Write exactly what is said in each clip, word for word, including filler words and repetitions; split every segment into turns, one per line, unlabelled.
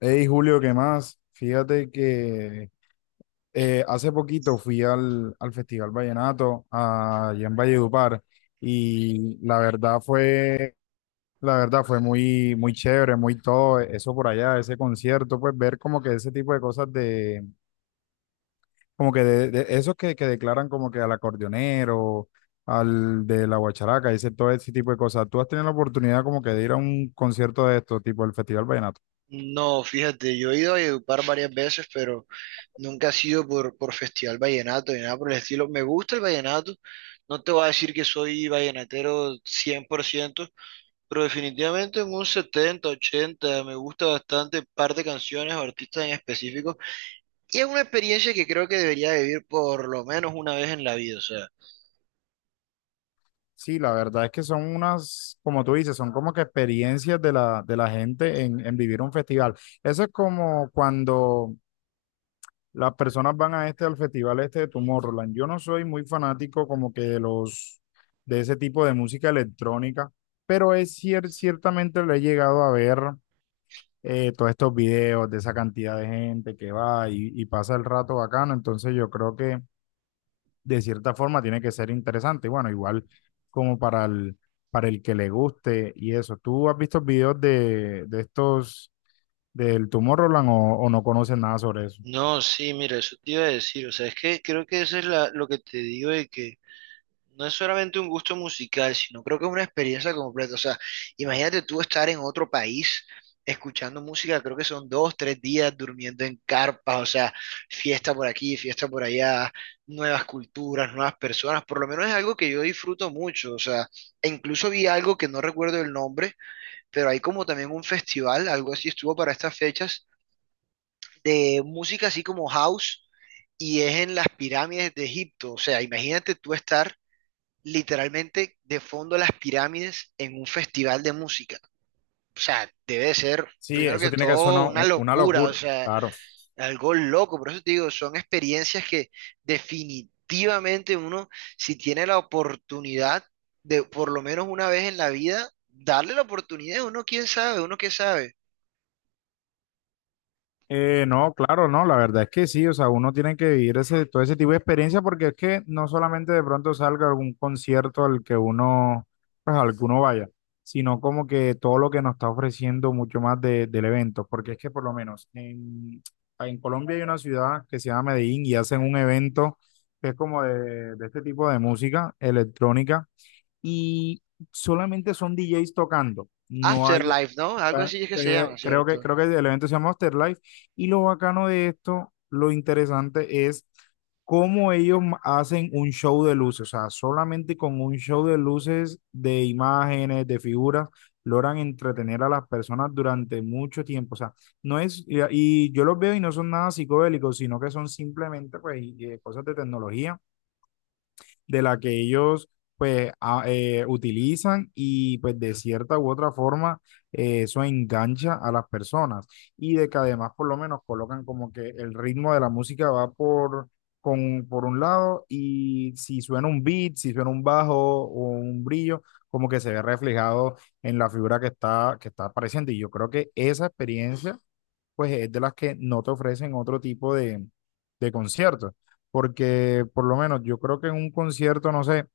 Hey Julio, ¿qué más? Fíjate que eh, hace poquito fui al, al Festival Vallenato ah, allá en Valledupar y la verdad fue, la verdad fue muy, muy chévere, muy todo eso por allá, ese concierto, pues ver como que ese tipo de cosas de, como que de, de esos que, que declaran como que al acordeonero, al de la guacharaca, ese, todo ese tipo de cosas. ¿Tú has tenido la oportunidad como que de ir a un concierto de esto, tipo el Festival Vallenato?
No, fíjate, yo he ido a Edupar varias veces, pero nunca ha sido por, por Festival Vallenato ni nada por el estilo. Me gusta el vallenato, no te voy a decir que soy vallenatero cien por ciento pero definitivamente en un setenta ochenta me gusta bastante par de canciones o artistas en específico. Y es una experiencia que creo que debería vivir por lo menos una vez en la vida, o sea.
Sí, la verdad es que son unas, como tú dices, son como que experiencias de la, de la gente en, en vivir un festival. Eso es como cuando las personas van a este, al festival este de Tomorrowland. Yo no soy muy fanático como que de los, de ese tipo de música electrónica, pero es cier- ciertamente le he llegado a ver eh, todos estos videos de esa cantidad de gente que va y, y pasa el rato bacano. Entonces yo creo que de cierta forma tiene que ser interesante. Y bueno, igual como para el, para el que le guste y eso. ¿Tú has visto videos de, de estos del Tomorrowland o, o no conoces nada sobre eso?
No, sí, mira, eso te iba a decir, o sea, es que creo que eso es la, lo que te digo de que no es solamente un gusto musical, sino creo que es una experiencia completa. O sea, imagínate tú estar en otro país escuchando música, creo que son dos, tres días durmiendo en carpas, o sea, fiesta por aquí, fiesta por allá, nuevas culturas, nuevas personas. Por lo menos es algo que yo disfruto mucho. O sea, e incluso vi algo que no recuerdo el nombre, pero hay como también un festival, algo así estuvo para estas fechas, de música así como house. Y es en las pirámides de Egipto. O sea, imagínate tú estar literalmente de fondo las pirámides en un festival de música. Debe de ser,
Sí,
primero
eso
que
tiene que ser
todo,
una,
una
una
locura, o
locura,
sea,
claro.
algo loco. Por eso te digo, son experiencias que definitivamente uno, si tiene la oportunidad de por lo menos una vez en la vida, darle la oportunidad, uno quién sabe, uno qué sabe.
Eh, no, claro, no, la verdad es que sí, o sea, uno tiene que vivir ese, todo ese tipo de experiencia porque es que no solamente de pronto salga algún concierto al que uno, pues al que uno vaya, sino como que todo lo que nos está ofreciendo mucho más de- del evento, porque es que por lo menos en, en Colombia hay una ciudad que se llama Medellín y hacen un evento que es como de, de este tipo de música electrónica y solamente son D Jays tocando, no hay
Afterlife, ¿no? Algo
Ah,
así es que se
eh,
llama,
Creo que,
¿cierto?
creo que el evento se llama Afterlife y lo bacano de esto, lo interesante es cómo ellos ma- hacen un show de luces, o sea, solamente con un show de luces, de imágenes, de figuras, logran entretener a las personas durante mucho tiempo, o sea, no es, y, y yo los veo y no son nada psicodélicos, sino que son simplemente pues y- eh, cosas de tecnología de la que ellos pues a- eh, utilizan y pues de cierta u otra forma eh, eso engancha a las personas y de que además por lo menos colocan como que el ritmo de la música va por, con, por un lado y si suena un beat, si suena un bajo o un brillo, como que se ve reflejado en la figura que está, que está apareciendo y yo creo que esa experiencia pues es de las que no te ofrecen otro tipo de, de conciertos. Porque por lo menos yo creo que en un concierto, no sé,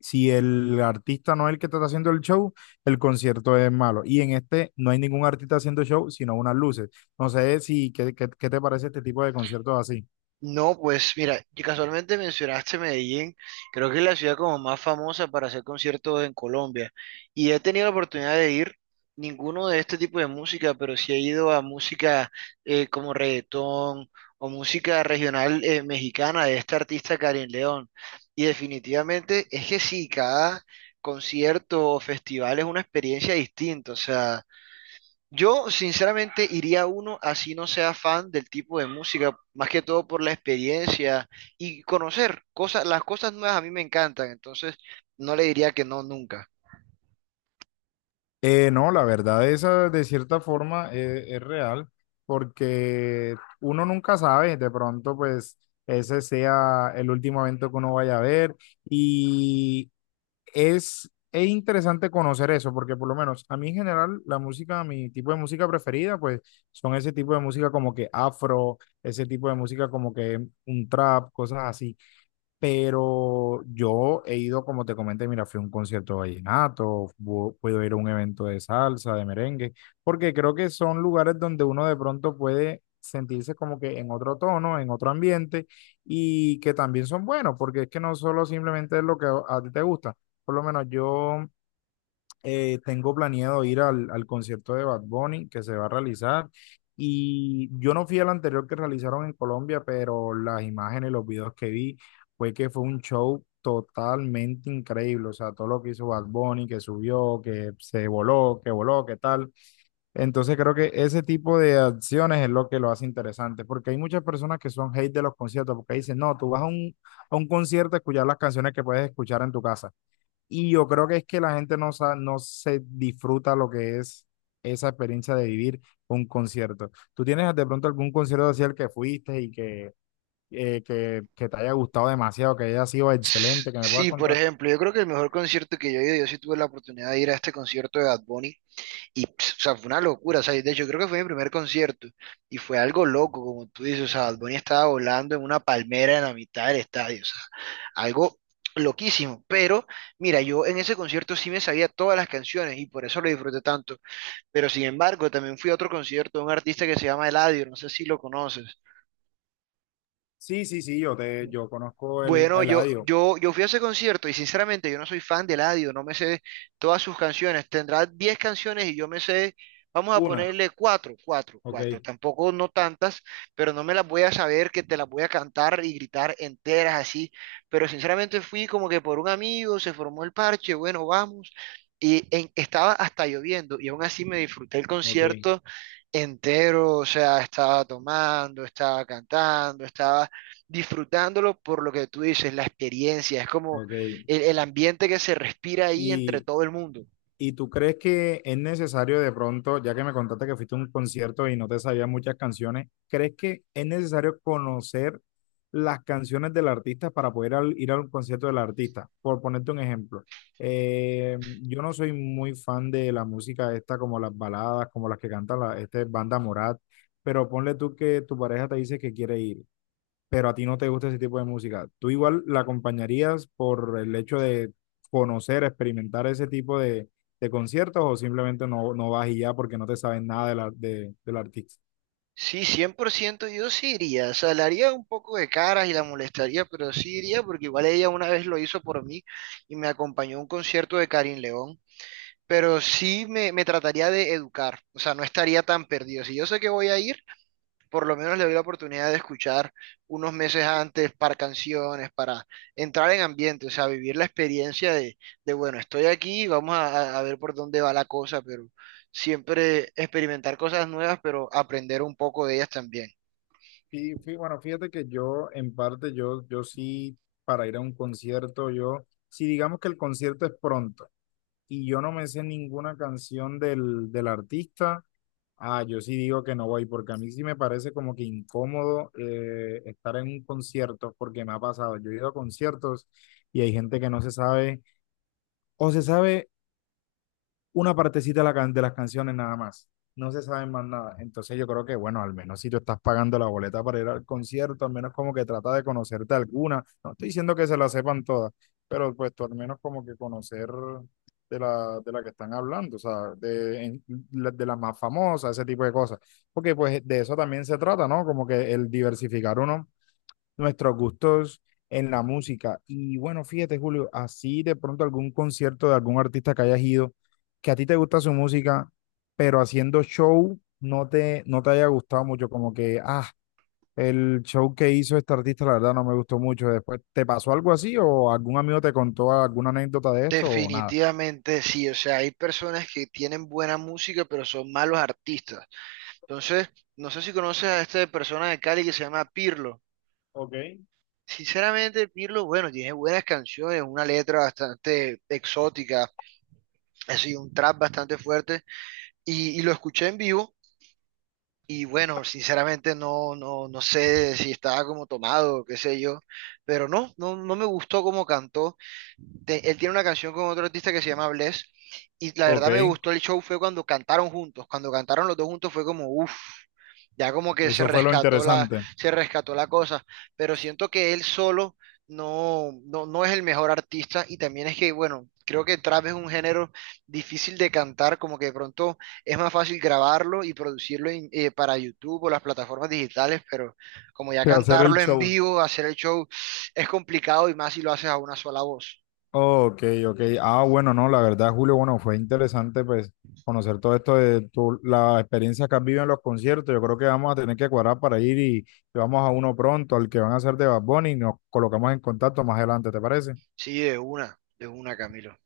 si el artista no es el que te está haciendo el show, el concierto es malo. Y en este no hay ningún artista haciendo show, sino unas luces. No sé si, ¿qué, qué- qué te parece este tipo de conciertos así?
No, pues mira, y casualmente mencionaste Medellín, creo que es la ciudad como más famosa para hacer conciertos en Colombia y he tenido la oportunidad de ir ninguno de este tipo de música, pero sí he ido a música eh, como reggaetón o música regional eh, mexicana de esta artista Karin León y definitivamente es que sí, cada concierto o festival es una experiencia distinta, o sea... Yo sinceramente iría a uno así no sea fan del tipo de música, más que todo por la experiencia y conocer cosas, las cosas nuevas a mí me encantan, entonces no le diría que no nunca.
Eh, no, la verdad, esa de cierta forma eh, es real, porque uno nunca sabe, de pronto, pues ese sea el último evento que uno vaya a ver. Y es, es interesante conocer eso, porque por lo menos a mí en general la música, mi tipo de música preferida, pues son ese tipo de música como que afro, ese tipo de música como que un trap, cosas así. Pero yo he ido, como te comenté, mira, fui a un concierto de vallenato, pu- puedo ir a un evento de salsa, de merengue, porque creo que son lugares donde uno de pronto puede sentirse como que en otro tono, en otro ambiente, y que también son buenos, porque es que no solo simplemente es lo que a a ti te gusta. Por lo menos yo eh, tengo planeado ir al, al concierto de Bad Bunny que se va a realizar. Y yo no fui al anterior que realizaron en Colombia, pero las imágenes, los videos que vi, fue que fue un show totalmente increíble. O sea, todo lo que hizo Bad Bunny, que subió, que se voló, que voló, que tal. Entonces creo que ese tipo de acciones es lo que lo hace interesante, porque hay muchas personas que son hate de los conciertos, porque dicen, no, tú vas a un, a un concierto a escuchar las canciones que puedes escuchar en tu casa. Y yo creo que es que la gente no, sa- no se disfruta lo que es esa experiencia de vivir un concierto. ¿Tú tienes de pronto algún concierto así al que fuiste y que, eh, que, que te haya gustado demasiado, que haya sido
S-
excelente, que me puedas
Sí, por
contar?
ejemplo, yo creo que el mejor concierto que yo he ido, yo sí tuve la oportunidad de ir a este concierto de Bad Bunny. Y, pss, o sea, fue una locura, o sea, de hecho creo que fue mi primer concierto y fue algo loco, como tú dices, o sea, Bad Bunny estaba volando en una palmera en la mitad del estadio, o sea, algo loquísimo, pero mira, yo en ese concierto sí me sabía todas las canciones y por eso lo disfruté tanto, pero sin embargo también fui a otro concierto de un artista que se llama Eladio, no sé si lo conoces.
Sí, sí, sí, yo te, yo conozco el a
Bueno, yo,
Eladio.
yo, yo fui a ese concierto y sinceramente yo no soy fan de Eladio, no me sé todas sus canciones. Tendrá diez canciones y yo me sé, vamos a
Una.
ponerle cuatro, cuatro, cuatro.
Ok,
Tampoco no tantas, pero no me las voy a saber que te las voy a cantar y gritar enteras así. Pero sinceramente fui como que por un amigo, se formó el parche, bueno, vamos. Y en- estaba hasta lloviendo y aún así me disfruté el
ok,
concierto entero, o sea, estaba tomando, estaba cantando, estaba disfrutándolo por lo que tú dices, la experiencia, es como
ok.
el, el ambiente que se respira ahí entre
Y,
todo el mundo.
¿y tú crees que es necesario de pronto, ya que me contaste que fuiste a un concierto y no te sabías muchas canciones, ¿crees que es necesario conocer las canciones del artista para poder al- ir a un concierto del artista? Por ponerte un ejemplo, eh, yo no soy muy fan de la música esta, como las baladas, como las que canta la este, banda Morat, pero ponle tú que tu pareja te dice que quiere ir pero a ti no te gusta ese tipo de música, ¿tú igual la acompañarías por el hecho de conocer, experimentar ese tipo de, de conciertos o simplemente no, no vas y ya porque no te sabes nada de la, de, del artista?
Sí, cien por ciento yo sí iría, o sea, le haría un poco de caras y la molestaría, pero sí iría porque igual ella una vez lo hizo por mí y me acompañó a un concierto de Karin León, pero sí me, me trataría de educar, o sea, no estaría tan perdido. Si yo sé que voy a ir, por lo menos le doy la oportunidad de escuchar unos meses antes para canciones, para entrar en ambiente, o sea, vivir la experiencia de, de bueno, estoy aquí, vamos a, a ver por dónde va la cosa, pero siempre experimentar cosas nuevas, pero aprender un poco de ellas también.
Y fí- bueno, fíjate que yo, en parte, yo, yo sí, para ir a un concierto, yo, si digamos que el concierto es pronto y yo no me sé ninguna canción del, del artista, ah, yo sí digo que no voy, porque a mí sí me parece como que incómodo eh, estar en un concierto, porque me ha pasado. Yo he ido a conciertos y hay gente que no se sabe, o se sabe una partecita de, la can- de las canciones nada más. No se sabe más nada. Entonces yo creo que, bueno, al menos si tú estás pagando la boleta para ir al concierto, al menos como que trata de conocerte alguna. No estoy diciendo que se la sepan todas, pero pues tú al menos como que conocer de la, de la que están hablando, o sea, de, en- la- de la más famosa, ese tipo de cosas. Porque pues de eso también se trata, ¿no? Como que el diversificar uno nuestros gustos en la música. Y bueno, fíjate, Julio, así de pronto algún concierto de algún artista que hayas ido, que a ti te gusta su música, pero haciendo show no te, no te haya gustado mucho, como que, ah, el show que hizo este artista, la verdad no me gustó mucho. Después, ¿te pasó algo así o algún amigo te contó alguna anécdota de esto o nada?
Definitivamente sí, o sea, hay personas que tienen buena música, pero son malos artistas. Entonces, no sé si conoces a esta persona de Cali que se llama Pirlo.
Ok.
Sinceramente, Pirlo, bueno, tiene buenas canciones, una letra bastante exótica, ha sido un trap bastante fuerte y, y lo escuché en vivo y bueno, sinceramente no, no, no sé si estaba como tomado, o qué sé yo, pero no, no, no me gustó cómo cantó te- él tiene una canción con otro artista que se llama Bless. Y la
Ok,
verdad me gustó el show fue cuando cantaron juntos. Cuando cantaron los dos juntos fue como, uff, ya como que se
eso fue lo
rescató la,
interesante,
se rescató la cosa. Pero siento que él solo no, no, no es el mejor artista. Y también es que, bueno, creo que trap es un género difícil de cantar, como que de pronto es más fácil grabarlo y producirlo en- eh, para YouTube o las plataformas digitales, pero como ya
que hacer el
cantarlo en
show.
vivo, hacer el show, es complicado y más si lo haces a una sola voz.
Ok, ok. Ah, bueno, no, la verdad, Julio, bueno, fue interesante pues conocer todo esto de tu, la experiencia que has vivido en los conciertos. Yo creo que vamos a tener que cuadrar para ir y, y vamos a uno pronto, al que van a hacer de Bad Bunny, y nos colocamos en contacto más adelante, ¿te parece?
Sí, de una, de una, Camilo.